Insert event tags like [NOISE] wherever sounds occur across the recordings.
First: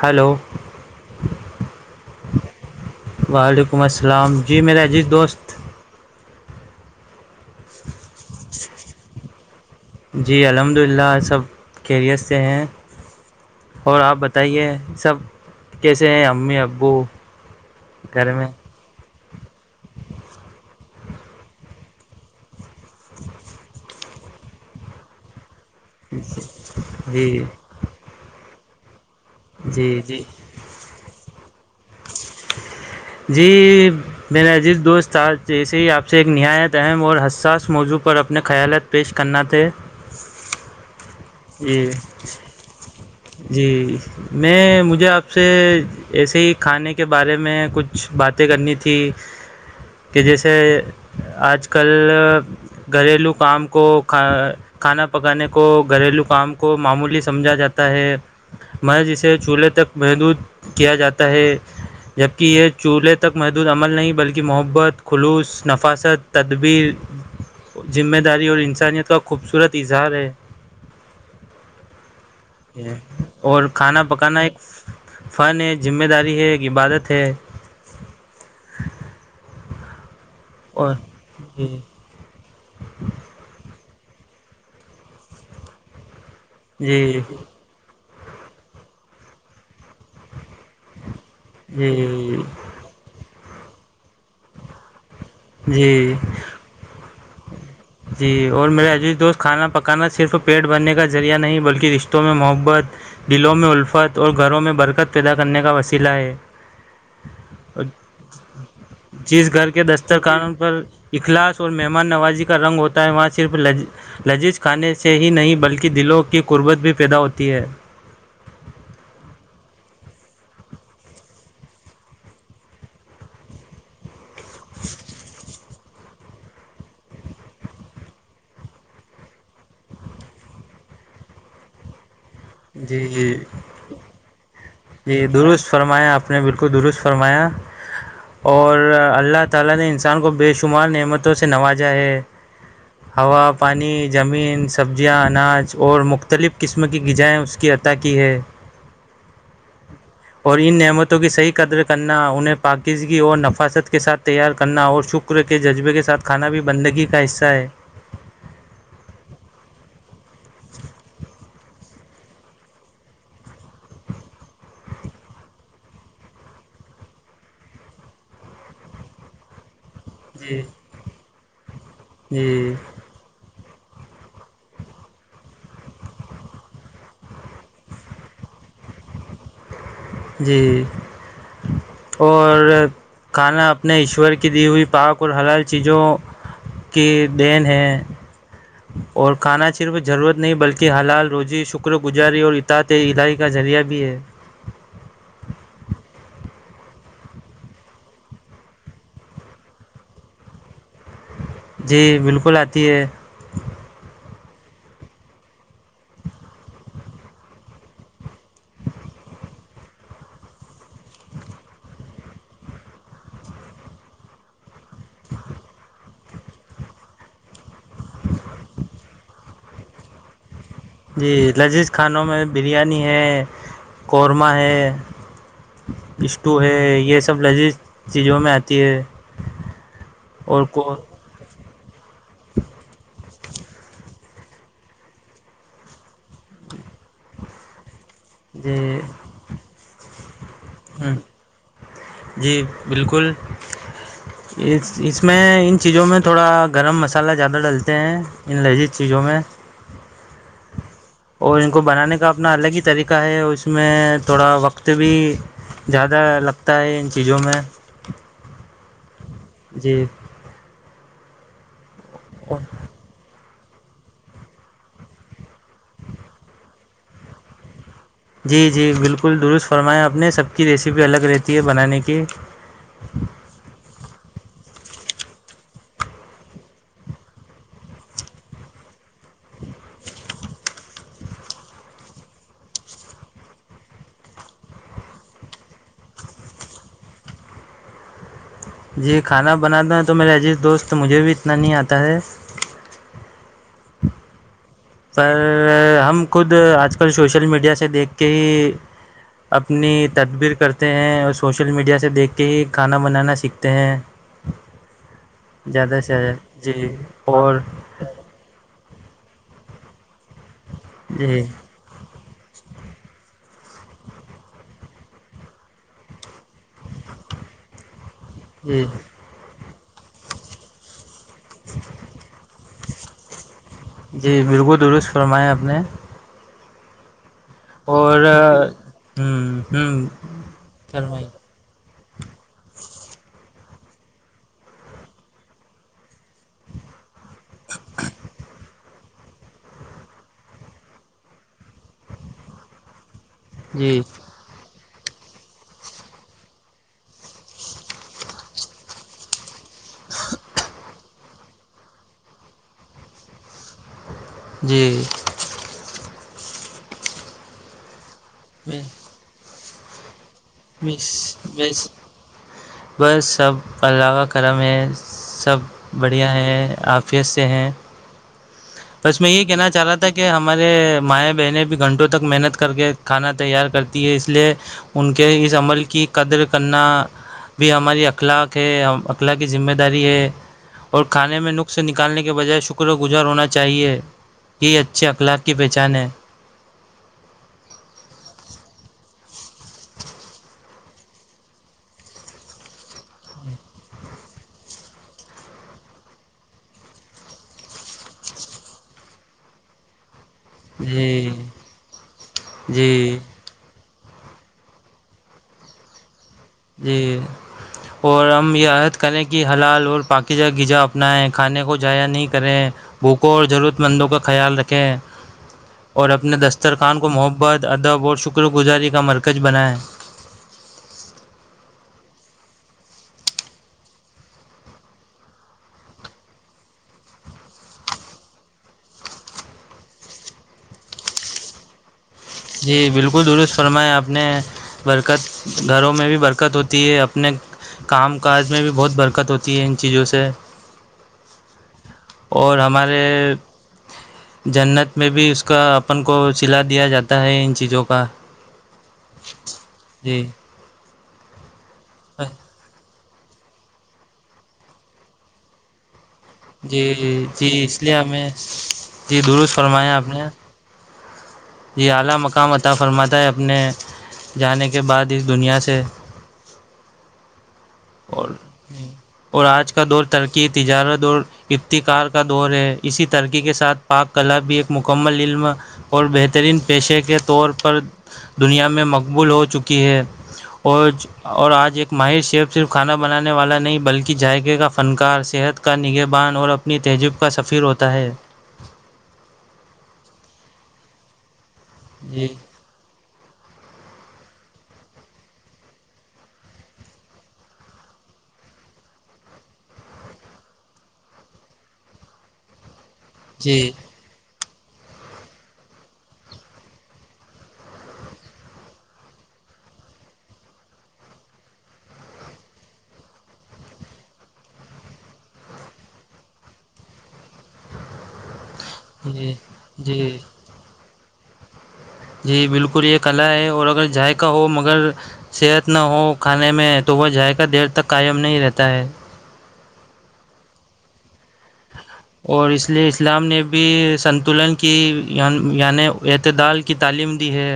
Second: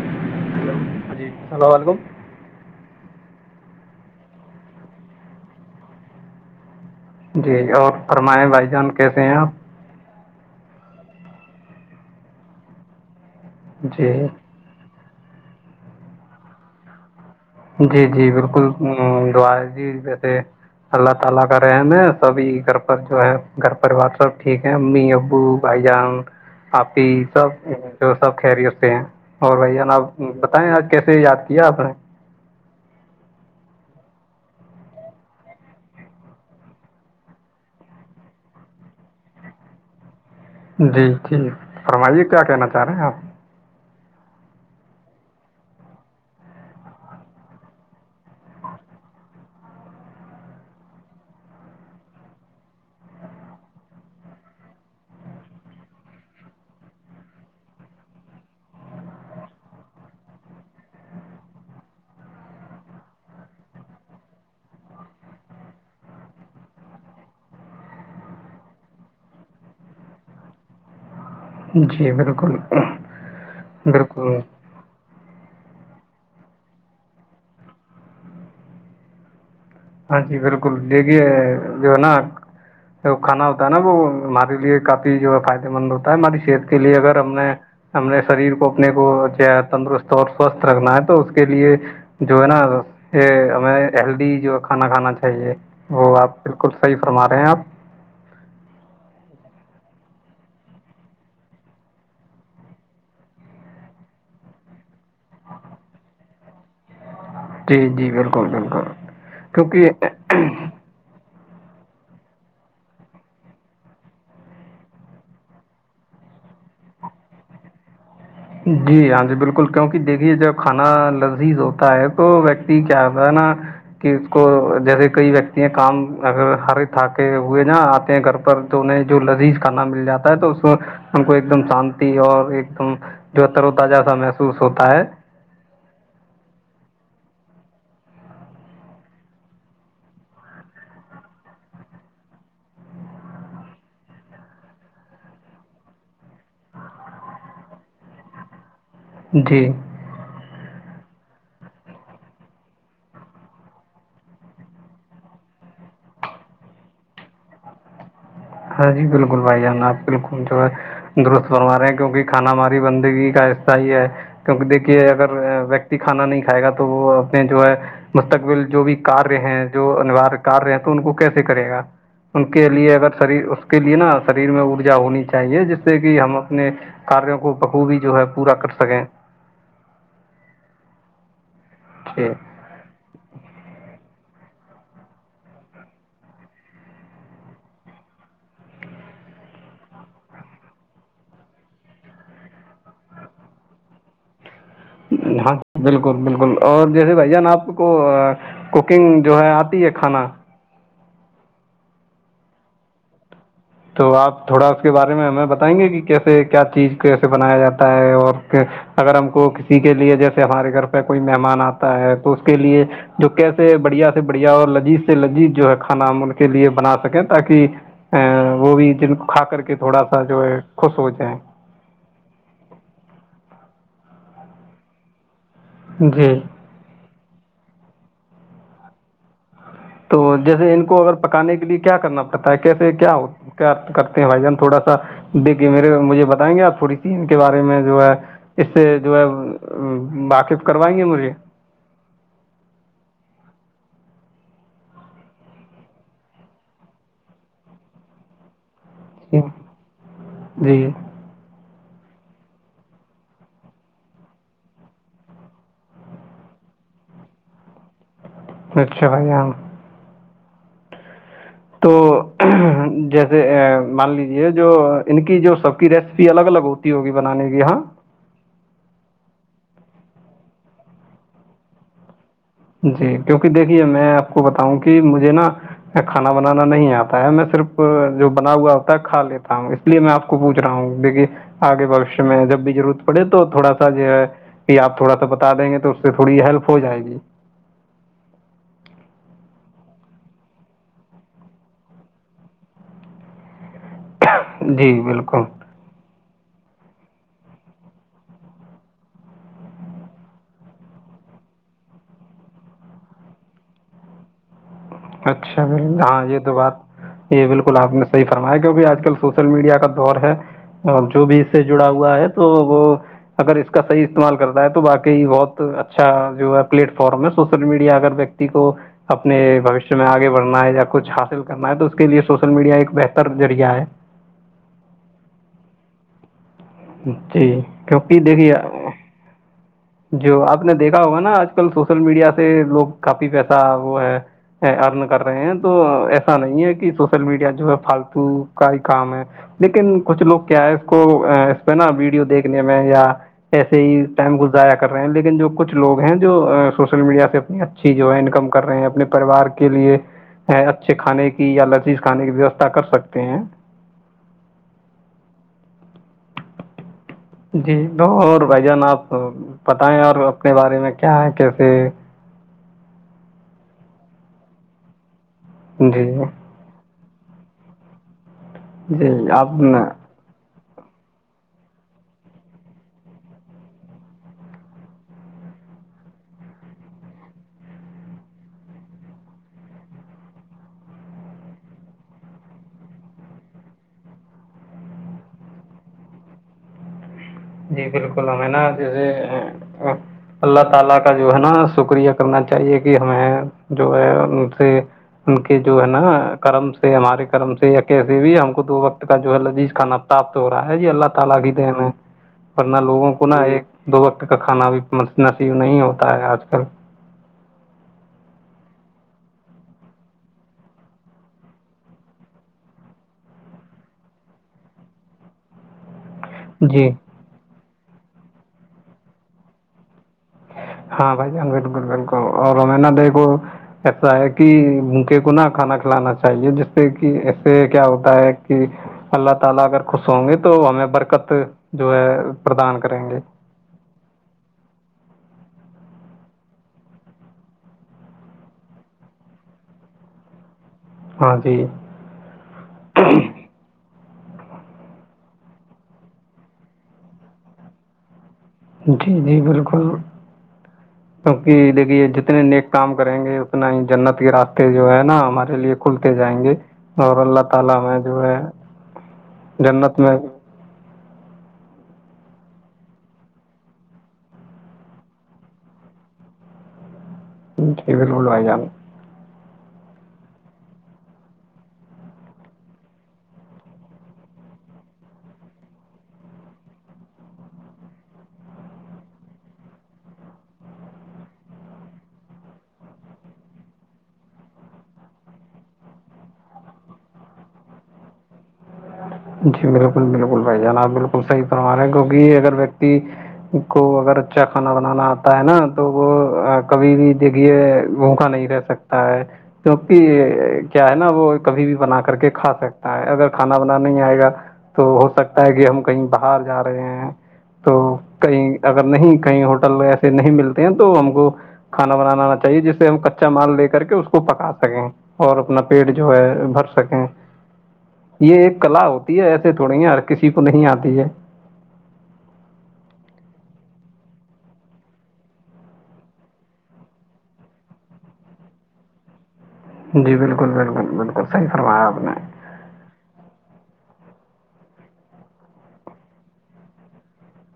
hello جی السلام علیکم وعلیکم السلام جی میرا عزیز دوست جی اور فرمائےیں بھائی جان کیسے ہیں آپ جی الحمد للہ سب خیریت سے ہیں اور جی آپ بتائیے سب کیسے ہیں امی ابو جی جی گھر میں بالکل ہ جی ویسے اللہ تعالی کا رحم ہے سب یہ کر جو ہے گھر پریوار سب ٹھیک ہے امی ابو بھائی جان آپی جی سب جو سب خہریٹ سے ہیں اور بھائی جی جان جی آپ کیسے یاد کیا آپ نے جی میرا عزیز دوست تھا جیسے ہی آپ سے ایک نہایت اہم اور حساس موضوع پر اپنے خیالات پیش کرنا تھے جی ٹھیک جی فرمائیے کیا کہنا چاہ رہے ہیں آپ جی میں مجھے آپ سے ایسے ہی کھانے کے بارے میں کچھ باتیں کرنی تھی کہ جیسے آج کل گھریلو کام کو کھ کھانا پکانے کو گھریلو کام کو معمولی سمجھا جاتا ہے م جسے چولہے تک محدود کیا جاتا ہے جبکہ یہ چولہے تک محدود عمل نہیں بلکہ محبت خلوص نفاست تدبیر ذمہ داری اور انسانیت کا خوبصورت اظہار ہے جی بالکل اور کھانا بالکل پکانا ایک فن ہے ذمہ داری ہے ایک عبادت ہے ہاں جی بالکل اور دیکھیے جی جو ہے نا کھانا ہوتا ہے نا وہ ہمارے لیے کافی جو ہے فائدے مند ہوتا ہے ہماری صحت کے لیے اگر جی ہم نے ہم نے شریر کو اپنے کو تندرست سوستھ رکھنا ہے تو اس کے لیے جی جو ہے نا یہ ہمیں ہیلدی جو کھانا کھانا چاہیے جی وہ آپ بالکل صحیح فرما رہے ہیں آپ جی اور میرے عزیز دوست کھانا پکانا صرف پیٹ بھرنے کا ذریعہ نہیں بلکہ رشتوں میں محبت دلوں میں الفت اور گھروں میں برکت پیدا کرنے کا وسیلہ ہے جی جی بالکل بالکل جس گھر کے دستتر کیونکہ قانون پر اخلاص اور مہمان نوازی کا رنگ ہوتا ہے وہاں صرفج لذیذ کھانے سے ہی نہیں بلکہ دلوں کی قربت بھی پیدا ہوتی ہے جی ہاں جی بالکل کیونکہ دیکھیے جب کھانا لذیذ ہوتا ہے تو ویکتی کیا ہوتا ہے نا کہ اس کو جیسے کوئی ویکتی کام اگر ہر تھ کے ہوئے نا آتے ہیں گھر پر تو انہیں جو لذیذ کھانا مل جاتا ہے تو اس ان کو ایک دم شانتی اور ایک دم جی جی جو ترو تجہ سا محسوس ہوتا ہے جی درست فرمایا آپ نے بالکل درست فرمایا اور اللہ تعالی نے انسان کو بے شمار نعمتوں سے نوازا ہے ہوا پانی زمین سبزیاں اناج اور مختلف قسم کی غذائیں اس کی عطا کی ہے جی اور ان نعمتوں کی صحیح قدر کرنا انہیں پاکیزگی اور نفاستت کے ساتھ تیار کرنا اور شکر شکر کے جذبے کے ساتھ کھانا بھی بندگی کا حصہ ہے ہاں جی بالکل بھائی جان آپ بالکل جو ہے درست بنوا رہے ہیں کیونکہ کھانا ماری بندگی کا حصہ ہی ہے کیونکہ دیکھیے اگر ویکتی کھانا نہیں کھائے گا تو وہ اپنے جو ہے مستقبل جو بھی کار رہ ہیں جو انوار جی کرار رہ ہیں تو ان کو کیسے کرے گا ان کے جی لیے اگر شری اس کے لیے نا شریر میں ارجا ہونی چاہیے جس سے کہ ہم اپنے کاروں کو بخو بھی جو ہے پورا کر سکیں جی جی اور کھانا اپنے ایشور کی دی ہوئی پاک اور حلال چیزوں کی دین ہے اور کھانا صرف ضرورت نہیں بلکہ حلال روزی شکر گزاری اور اتد علاائی کا ذریعہ بھی ہے ہاں بالکل بالکل اور جیسے بھ جان آپ کو کوکنگ جو ہے آتی ہے کھانا جی بالکل آتی ہے تو آپ تھوڑا اس کے بارے میں ہمیں بتائیں گے کہ کیسے کیا چیز کیسے بنایا جاتا ہے اور اگر ہم کو کسی کے لیے جیسے ہمارے گھر پہ کوئی مہمان آتا ہے تو اس کے لیے جو کیسے بڑھیا سے بڑھیا اور لذیذ سے لذیذ جو ہے کھانا ہم ان کے لیے بنا سکیں تاکہ [INAUDIBLE] وہ بھی جن کو کھا کر کے تھوڑا سا جو ہے خوش ہو جی جائیں لذیذ کھانوں میں بریانی ہے قورمہ ہے جی اسٹو ہے یہ سب لذیذ چیزوں میں آتی ہے تو جیسے ان کو اگر پکانے کے لیے کیا کرنا پڑتا ہے کیسے کیا ہو کرتے ہیں بھائی جان تھوڑا سا دیکھیے میرے مجھے بتائیں گے آپ تھوڑی سی ان کے بارے میں جو ہے اس جی سے جو ہے واقف کروائیں گے ہ مجھے جی بالکل اس اس میں ان چیزوں میں تھوڑا گرم مسالحہ زیادہ ڈلتے ہیں ان لجی چیزوں میں جی جی اور ان کو بنانے کا اپنا الگ ہی طریقہ ہے اس میں تھوڑا وقت بھی زیادہ لگتا ہے ان چیزوں میں اچھا بھائییام جی تو جیسے مان لیجے جو ان کی جو سب کی ریسیپی الگ الگ ہوتی ہوگی بنانے کی ہاں جی جی بالکل درست فرمایا آ نے سب کی ریسیپی الگ رہتی ہے بنانے کی جی کیونکہ دیکھیے میں آپ کو بتاؤں کہ مجھے نا کھانا بنانا نہیں آتا ہے میں صرف جو بنا ہوا ہوتا ہے کھا لیتا ہوں اس لیے میں آپ کو پوچ رہا ہوں دیکھی کہ آگے بشش میں جب بھی ضرورت پڑے تو تھوڑا سا جو ہے پھر آپ تھوڑا سا بتا دیں گے تو اس سے تھوڑی ہیلپ ہو جائے گی جی کھانا بنانا ہے تو میرے عزیز دوست مجھے بھی اتنا نہیں آتا ہے جی بالکل پر ہم خود آج کل سوشل میڈیا سے دیکھ کے ہی اپنی تدبیر کرتے ہیں اور سوشل میڈیا سے دیکھ کے ہی کھانا بنانا سیکھتے ہیں ہ اچھا ہاں یہ تو بات یہ اور بالکل آپ نے صحی فرمایا کیکہ آج کل سوشل میڈیا کا دور ہے اور جو بھی جی اس سے جڑا ہوا ہے تو وہ اگر اس کا صحیح استعمال کرتا ہے تو باقی بہت اچھا جو ہے پلیٹ فارم ہے سوشل میڈیا اگر ویکتی کو جی اپنے بھشیہ میں آگے بڑنا ہے یا کچھ حاصل کرنا ہے تو اس کے لیے سوشل میڈیا ایک بہتر ذریعہ ہے جی بالکل درست فرمائیں آپ نے جی کیوںکہ اور دیکھیے ہوں ہوں جو آپ نے دیکھا ہوگا فرمائی نا آج کل سوشل میڈیا سے لوگ کافی پیسہ وہ ہے ارن کر رہے ہیں تو ایسا نہیں ہے کہ سوشل میڈیا جو ہے فالتو کا ہی کام ہے لیکن کچھ لوگ کیا ہے اس کو نا ویڈیو دیکھنے میں یا ایسے جی ہی ٹائم گزایا کر رہے ہیں لیکن جو کچھ لوگ ہیں جو سوشل میڈیا سے اپنی اچھی جو ہے انکم کر رہے ہیں اپنے پریوار کے کے لیے اچھے کھانے کی یا لذیذ کھانے کی ویوستھا کر سکتے ہیں جی جی تو اور بھائی جان آپ پتائیں اور اپنے بارے میں کیا ہے بس کیسے بس بس سب اللہ کرم ہیں سب جی بڑھیا ہیں آفیت سے ہیں جی بس میں یہ آپ کہنا چاہ رہا تھا کہ کہ ہمارے مائیں بہنیں بھی گھنٹوں تک محنت کر کے کھانا تیار کرتی ہے اس لیے ان کے اس عمل کی قدر کرنا بھی ہماری اخلاق ہے ہم اخلاق کی ذمہ داری ہے اور کانے میں نقخ سے نکالنے کے بجائے شکر گزار ہونا چاہیے کہ اچھے اخلاق کی پہچان ہے جی بالکل ہمیں نا جیسے اللہ تعالی کا جو ہے نا شکریہ کرنا چاہیے کہ ہمیں جو ہے ان کے جو ہے نا کرم سے ہمارے کرم سے یا کیسے بھی ہم کو دو وقت کا جو ہے لذیذ کھانا اب تو راہ ہے جی اللہ تعالی کی دین ہے نہ لوگوں جی کو نا ایک دو وقت کا کھانا بھی نصیب نہیں ہوتا ہے آج کل جی اور ہم یہ عہد کریں کہ حلال اور پاکیزہ گزا اپنائیں کھانے کو جایا نہیں کریں بھوکوں اور ضرورت مندوں کا خیال رکھیں اور اپنے جی دسترخان کو محبت ادب اور شکر گزاری کا مرکز بنائیں ہاں بھائی جان بالکل بالکل اور ہمیں نا دیکھو ایسا ہے کہ بھوکے کو نہ کھانا کھلانا چاہیے جس سے کہ اسے کیا ہوتا ہے کہ اللہ تعالی اگر خوش ہوں گے تو ہمیں برکت سے جو ہے جی پردان کریں گے بالکل درست فرمایا آپ نے برکت گھروں میں بھی برکت ہوتی ہے اپنے کام کاج میں بھی بہت برکت ہوتی ہے ان چیزوں سے ہاں جی اور ہمارے جنت میں بھی اس کا اپن کو سلا دیا جاتا ہے ان چیزوں کا جی جی بالکل جی کیونکہ دیکھیے جتنے نیک کام کریں گے اتنا ہی جنت کے راستے جو ہے نا ہمارے لیے کھلتے جاینگے اور جی اللہ جی تعالی اس لیے ہمیں جو ہے جی درست فرمایا جنت آپ میں نے جی اعلا مکام عطا فرماتا ہے اپنے جانے کے بعد اس دنیا سے جی بالکل اور بھائی جان اور آج کا دور ترقی تجارت اور افتقار کا دور ہے اسی ترقی کے ساتھ پاک کلا بھی ایک مکمل علم اور بہترین پیشے کے طور پر دنیا میں مقبول ہو چکی ہے اور اور آج ایک ماہر شیف صرف کھانا بنانے والا نہیں بلکہ ذائقے کا فنکار صحت کا نگہ بان اور اپنی تہذیب کا سفیر ہوتا ہے جی بالکل بالکل بھائی جان آب بالکل صحیح فرما رہے ہیں جی کیونکہ اگر ویکتی کو اگر اچھا کھانا بنانا آتا ہے نا تو وہ کبھی بھی دیکھیے بھوکا نہیں رہ سکتا تا ہے کیونکہ کیا ہے نا وہ کبھی بھی بنا کر کے کھا سکتا ہے اگر کھانا جی بنانا نہیں آئے گا تو ہو سکتا ہے کہ ہم کہیں باہر جا رہے ہیں تو کئی اگر نہیں کہئی ہوٹل ایسے نہیں ملتے ہیں تو ہم کو کھانا بنانا آنا چاہیے جس سے ہم کچا مال لے کر کے اس کو پکا سکیں اور اپنا پیٹ جو ہے بھر سکیں یہ ایک کلا ہوتی ہے جی ایسے تھوڑی جی ہرکسی کو نہیں آتی ہے جی بالکل یہ کلا ہے اور اگر ذائقہ ہو مگر صحت نہ ہو کھانے میں تو وہ ذایقہ دیر تک قائم نہیں رہتا ہے جی بالکل بالکل بالکل صحیح فرمایا آپ نے اور اس اس لیے اسلام نے بھی سنتولن کی یعنی اعتدال کی تعلیم دی ہے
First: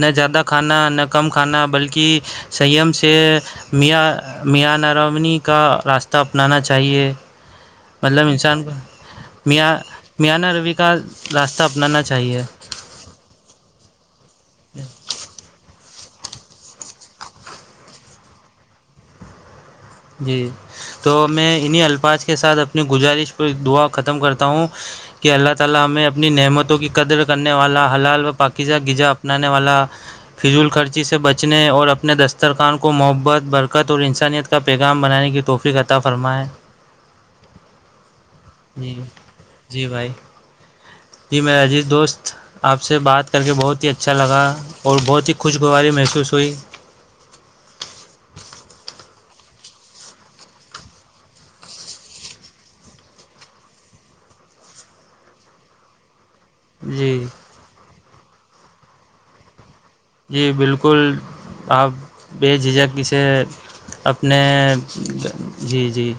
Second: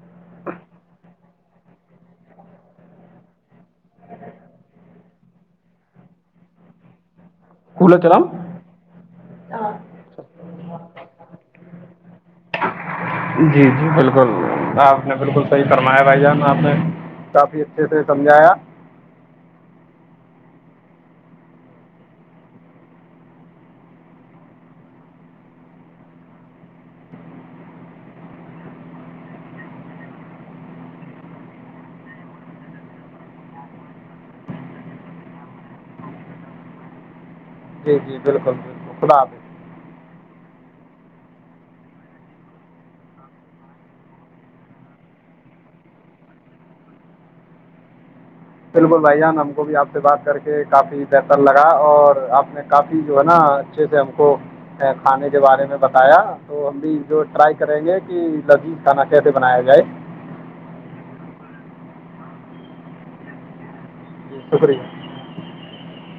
نہ زیادہ کھانا نہ کم کھانا بلکہ سیم سے میاں میاں نرامنی کا راستہ اپنانا چاہیے کولر چلاؤں مطلب انسان کو میاں میاں نرمی کا راستہ اپنانا چاہیے جی جی بالکل آپ نے بالکل صحیح فرمایا بھائی جان آپ نے کافی اچھے سے سمجھایا جی تو میں انہیں الفاظ کے ساتھ اپنی گزارش پہ دعا ختم کرتا ہوں کہ اللہ تعالی ہمیں اپنی نعمتوں کی قدر کرنے والا حلال و پاکیزہ غزا اپنانے والا فضول خرچی سے بچنے اور اپنے دسترخان کو محبت برکت اور انسانیت کا پیغام بنانے کی توفیق عطا فرمائیں جی جی بالکل بالکل جی خدا حافظ جی بھائی جی میرا عجیت دوست آپ سے بات کر کے بہت ہی اچھا لگا اور بہت ہی خوشگواری محسوس ہوئی بالکل بھائی جان ہم کو بھی آپ سے بات کر کے کافی بہتر لگا اور آپ نے کافی جو ہے نا اچھے سے ہم کو کھانے کے بارے میں بتایا تو ہم بھی جی جو ٹرائی کریں گے کہ لذیذ کھانا کیسے بنایا جائے جی بالکل آپ بے جھجھک ک سے اپنے شکریہ جی جی